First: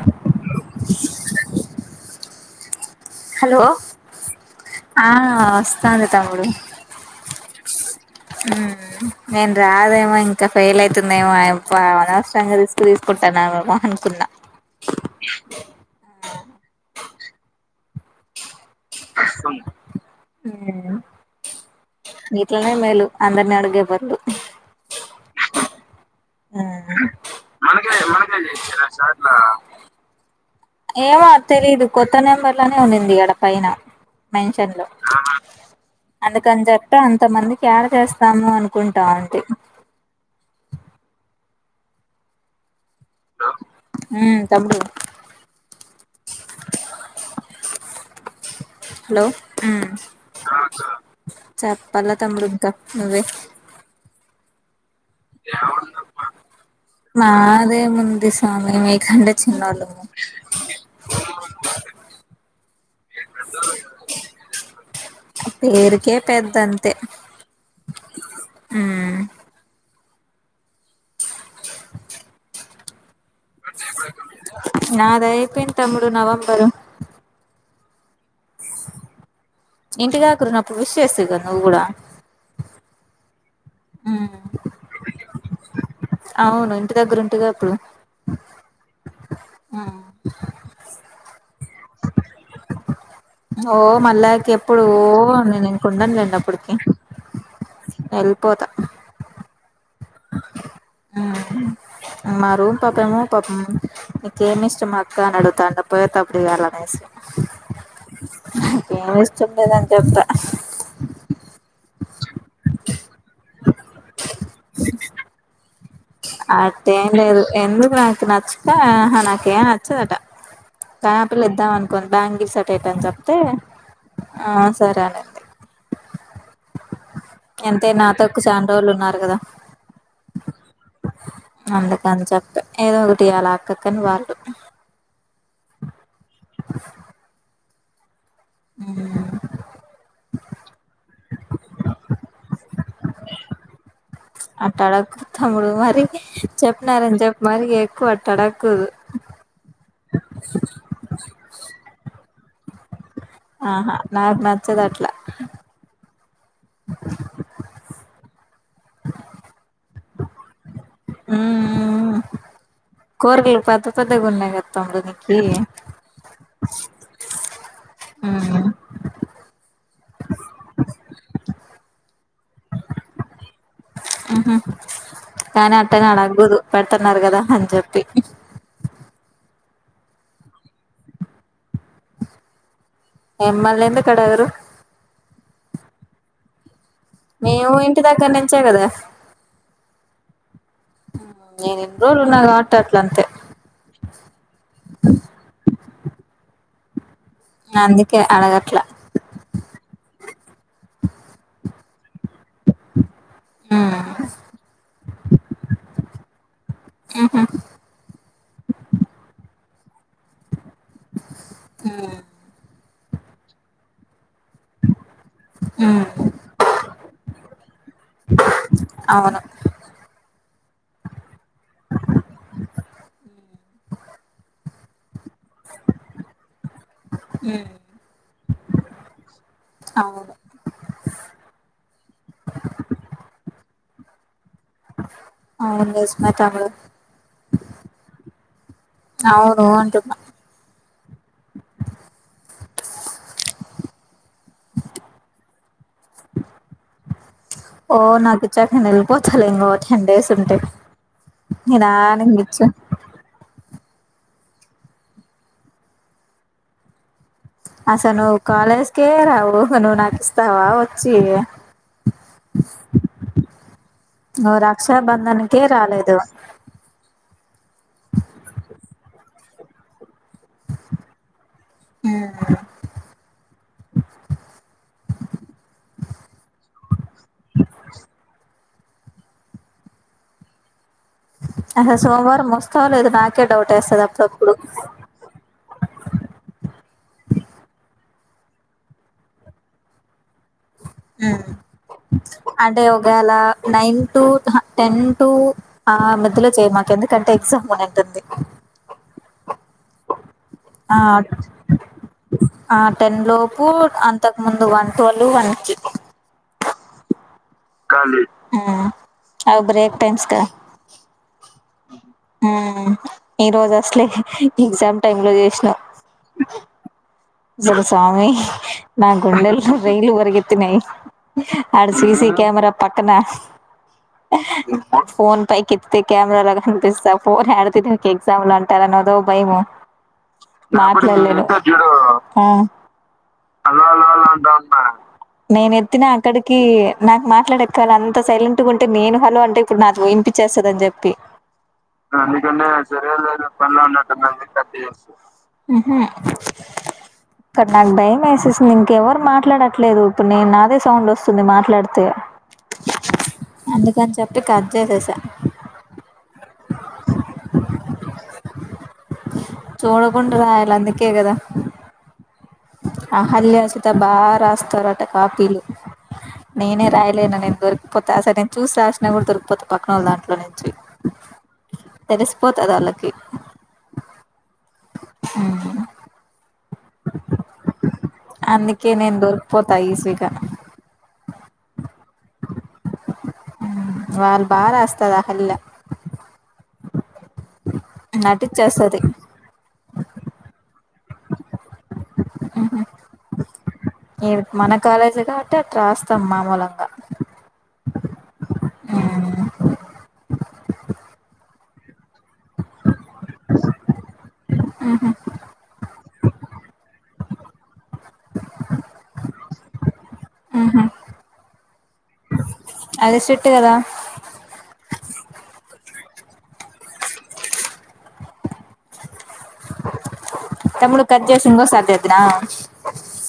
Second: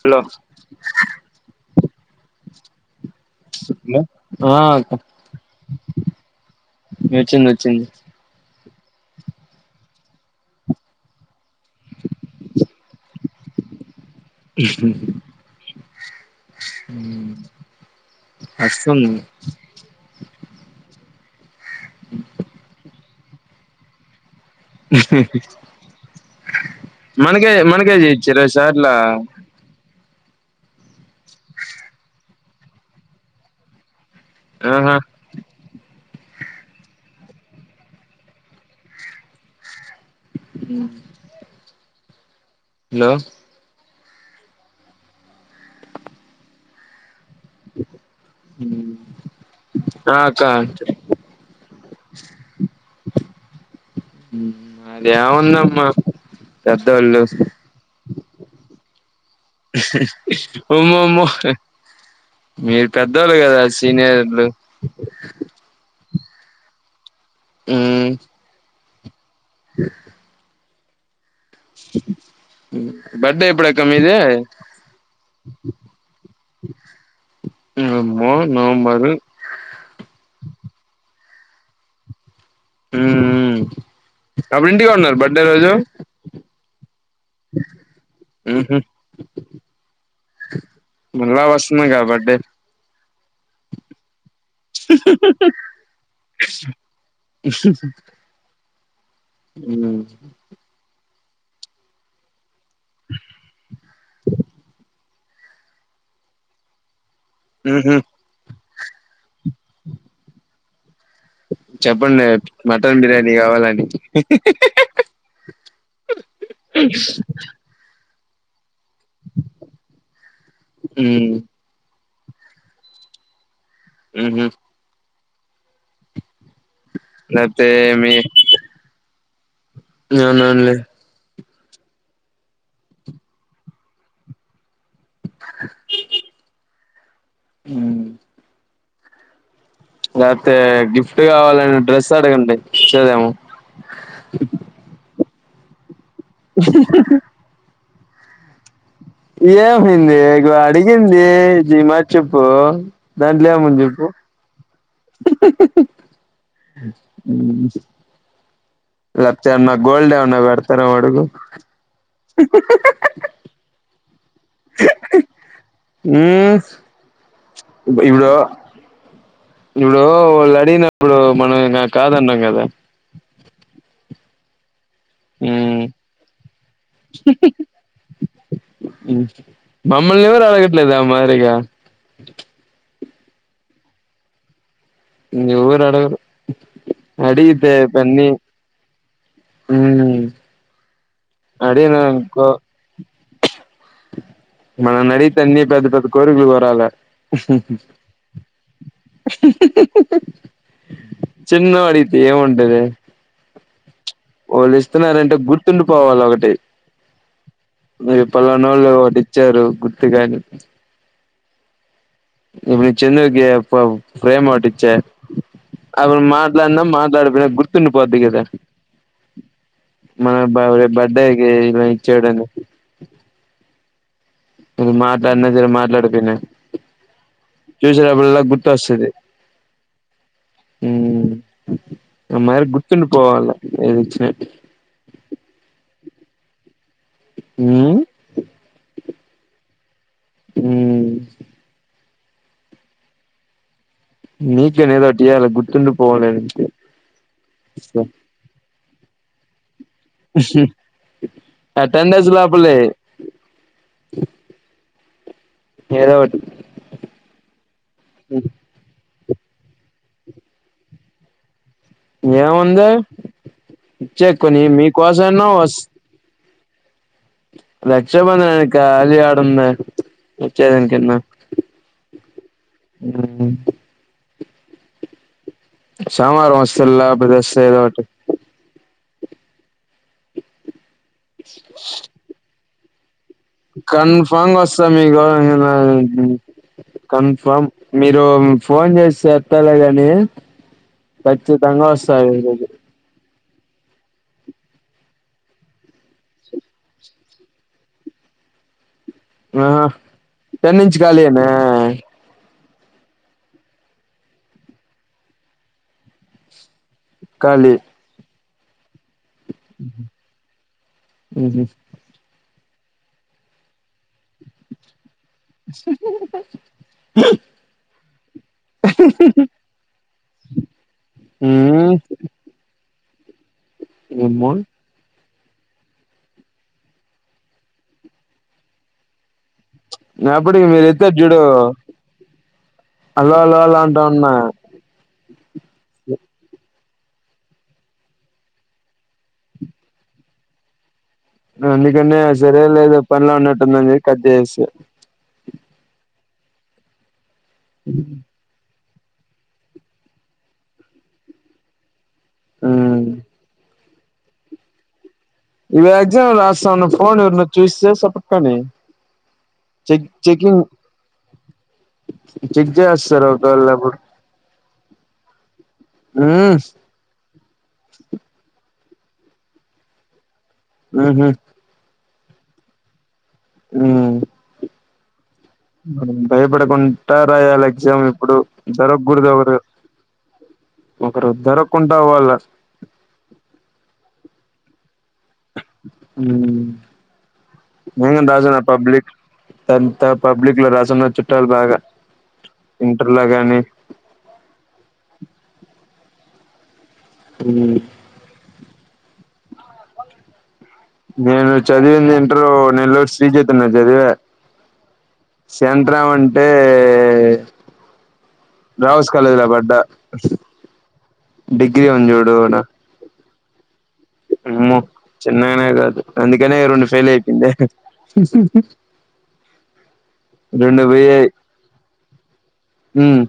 Hello hello హా ఆ వస్తాంది తమ్ముడు వచ్చింది వచ్చింది ఉ నేను రాదేమో ఇంకా ఫెయిల్ అవుతుందేమో అనవసరంగా రిస్క్ తీసుకుంటాన్నామేమో అనుకున్నా కష్టం ఇట్లనే మేలు అందరినీ అడిగే బదులు మనకే మనకే [unintelligible] ఇచ్చి [unintelligible] ఏమో తెలీదు కొత్త నెంబర్ లోనే ఉండింది ఆడ పైన మెన్షన్ లో ఆహా అందుకని చెప్పే అంత మంది కడ చేస్తాము అనుకుంటావుడి హ్మ్మ్ హలో హ తమ్ముడు హలో ఉమ్ ఆ అక్క పల్ల తమ్ముడు ఇంకా నువ్వే అదేవుందమ్మ మాదే ముంది స్వామిని మీకంటే చిన్నోళ్ళము ఉమ్మమ్మో మీ పెద్దోళ్ళు కదా సీనియర్లు పేరుకే పెద్దంతే ఉమ్ హ్మ్మ్ హ్మ్మ్ బడ్డే ఎప్పుడక్క మీది నాది అయిపోయింది తమ్ముడు నవంబరు మో నవంబరు ఇంటిదాకరు నాకు విష్ చేస్తివి గా నువ్వు కూడా అప్పుడు ఇంటికడ ఉన్నార బర్త్డే రోజు అవును ఇంటి దగ్గర ఉంటి గా అప్పుడు మళ్లా వస్తున్నాగా బడ్డే ఓ మళ్ళా ఇక ఎప్పుడు నేను ఇంకుండనులేండి అప్పటికి వెళ్ళిపోతా ఉమ్ హ్మ్మ్ మా రూమ్ పక్కనో పాపం ఇ ఏమిష్టమాక్కా అడుగుతా అంట పోయ త అప్పుడు వేాలనే ఉహు నాకు ఏం ఇష్టండేదని చెప్తా చెప్పండి మటన్ బిర్యానీ కావాలని అట్టేం లేదు ఎందుకు నాకు నచ్చ నాకే నచ్చదట ఉమ్ పైనాపిల్ ఇద్దామంట కొన్ని బ్యాంగిసట్ట్ అని చెప్తే ఊహు సరే అనీ లేతే ఎంతే మీ నాతోక్కు చంరోజులూ ఉన్నారు కదా అవునవునులే అందుకని చెప్ప ఏదో ఒకటి అలా అక్కక్కని వాళ్ళు హ్మ్మ్ హ్మ్మ్ లేకపోతే గిఫ్ట్ కావాలని డ్రెస్ అడగండిచ్చదేమో అట్ట అడకు తాముడు మరి చెప్పినారని చెప్పి మరి ఎక్కువ అట్ట అడకుదు ఏమింది అడిగింది జమా చెప్పు దంట్ల ఏం ఉంది ఆహా జెప్పు నాకు నచ్చదు అట్లా హ్మ్మ్ లచ్చన్న గోల్డ్ ఏం అన్న పెడ్తారేమో అడుగు కోరళ్ళు పెద్ద పెద్దగా ఉన్నాయి గద తమ్ముడు నికి ఉమ్ ఇప్పుడు ఇప్పుడు వాళ్ళుఅడిగినప్పుడు మనం కాదు అన్నం కదా ఉహు కానీ ఉమ్ అట్టగా అడగూదు పెడుతున్నారు కదా అని చెప్పి మమ్మల్ని ఎవరు అడగట్లేదా మరిగా ఎమ్మల్ందుకడగరు ఇంకెవ్వరు అడగరు అడిగితే మేము ఇంటి బన్నీ దగ్గర నుంచే కదా ఊ అవు నేను ఎన్ని రోజులు ఉన్నా కాబట్టి అట్ల అంతే మననడిగితే అన్నీ పద్ద పద్ద కోరికలు కోరాలే అందుకే అడగట్లా చినోడితే ఏముంట టదే ఉమ్ వాళ్ళు ఇస్తున్నారంటే గుర్తుండి పోవాల ఒకటి మీర్ పలానోలు ఒకటి ఇచ్చారు గుర్తు గా అని ఆ ఇప్పుడు చెందుకి ప ప్రేమ్ ఒకటిచ్చె ఉమ్ అప్పుడు మాట్లాడిన మాట్ గాడి పోయిన గుర్తుండి పోద్ధి కదా అవును మా బావ రేప్ బర్డెకి ఇలా ఇచ్చేడని నేన్ మాట్లాడిన్న జర మాట్లాడ పోయిన ఉమ్ చూసినప్పుడల గుర్తొస్తాది అవును ఊ ఆ మారి గుర్తుండి పోవాల నేన్ ఇచ్చినట్టు మ తమ్ముడు ఊ అవును అంటున్నా ఊ నీకనే ఏదోటియలా గుర్తుం పోవడానికి పొతలంగవట్ టెన్ డేస్ ఉంటే అటెండెన్స్ నేనానింగిచ్చు లోపలే ఏదో ఒటి అస నువ్వు కాలేజ్కే రావు ఇగ నువ్వు నాకు ఇస్తావా వచ్చి ఏముంది ఇచ్చే ఓ కొని మీకోసమన్నా రక్షాబంధన్కే రాలేదు రక్షబంధన్ కా అది ఆడుందే వచ్చెదాన్కన్న ఉమ్. ఊ సోమార మస్తల్లా అపుడు బస్ ద ఏదో ఒకటి అహ సోమవారం మోస్తవో లేదో నా కన్ఫామ్ గా వస్తా మీకు [unintelligible] కన్ఫామ్ మీ ఇగో మీరు ఫోన్ చేస్తే ఎత్తల గాని ఆ ఖచ్చితంగా వస్తా ఈ రోజు అంటే ఒకేళ నైన్ టు అహ టెన్ టు ఆ మధ్యలో చేయ మాకు ఎందుకంటే ఎగ్జామ్ కద ఉంటుంది ఆహా పెన్నించ కాలీ అమ్మే ఆ టెన్ లోపు అంతకు ముందు వన్ ట్వల్వ్ వన్ కి కాండి ఆ అవి బ్రేక్ టైమ్స్ కదా ఊహూ ఆ ఈ రోజ్ అసలే ఎగ్జామ్ చూడు స్వామి నా గుండల్ లో రైలు పరిగెత్తినయి ఊ ఆడ సిసి కెమెరా పక్కనా ఏమో ఫోన్ పై కితే క్యా నువ్ ఎలా కనిపిస్తవ్ ఫోన్ ఆడుతు ఎగ్జామ్ ల అంటారని అదో భయము అప్పటికి మీరిద్దరు చూడు మాట్లాడలేను ఆ హలో హలో హలో అంటా ఉన్నా నేన్ ఎత్తిన అక్కడికి నాకు మాట్లాడక్కవాలి అంత సైలెంట్గా ఉంటే నేను హలో అంటే ఇప్పుడు నాకు ఇనిపిచేస్తది అని చెప్పి అందుకనే సరే ఎందుకంటే లేదు సరే పనిలో లేదు పని లో ఉన్నట్టుందని చెప్పి ఉన్నట్టు వున్నారు చేసా కట్ చేసి ఉహు ఇక్కడ నాకు భయం వేసేసింది ఇంకెవరు మాట్లాడట్లేదు ఇప్పుడు నేను నాదే సౌండ్ వస్తుంది మాట్లాడితే ఉమ్ అందుకని చెప్పి కట్ చేసేసా ఇవి ఎగ్జామ్ రాస్తా ఉన్న ఫోన్ ఎవరిన్న చూస్తే సపక్క అని చెక్ చూడకుండా చెకింగ్ రాయలా అందుకే కదా చెక్ చేస్తారు అహల్య ఒకవేళ అచిత అప్పుడు బాగా రాస్త్ స్తరు అంట కాఫీలు ఉమ్ నేనే రాయలేను నేను దొరికిపోతా అసలు నేను చూసి రాసినా న కూడా దొరికిపోత పక్కన దాంట్లో నుంచి ఉహు తెరిసిపోతది వాళ్ళకి హ్మ్మ్ అ భయపడకుంటా రయాలి ఎగ్జామ్ ఇప్పుడు అందుకే దొరక నేను కూడదు ఎవరు దొరికిపోతా ఈజీగా ఒకరు దొరక్కుంటా వాళ్ళ ఉమ్. వాళ్ళు బాగా రాస్త్ హ్మ్మ్ నేను కూడా రాసిన నటించేస్తుంది పబ్లిక్ టెన్త్ పబ్లిక్ లో రాశాను న్న చుట్టాలు బాగా ఉహు. ఇంటర్లో గానీ అట్ రాస్తాం మామూలంగా ఆ నేను చదివిందేమి నెల్లూరు శ్రీ చైతన్య చదివ సెంటర్ ఏమంటే టే గర్ల్స్ కాలేజ్ లో పడ్డా మ్మ్హ్ డిగ్రీ ఉంది చూడు ఆడ అది స్ట్రిక్ట్ కదా ఉ చిన్ననేగదు అందుకనే రెండు ఫైల్ అయిపోఇండే రెండు తమ్ముడు కట్ పోయినాయి చేసి ఇంకోసారి చేద్దునా హ్మ్మ్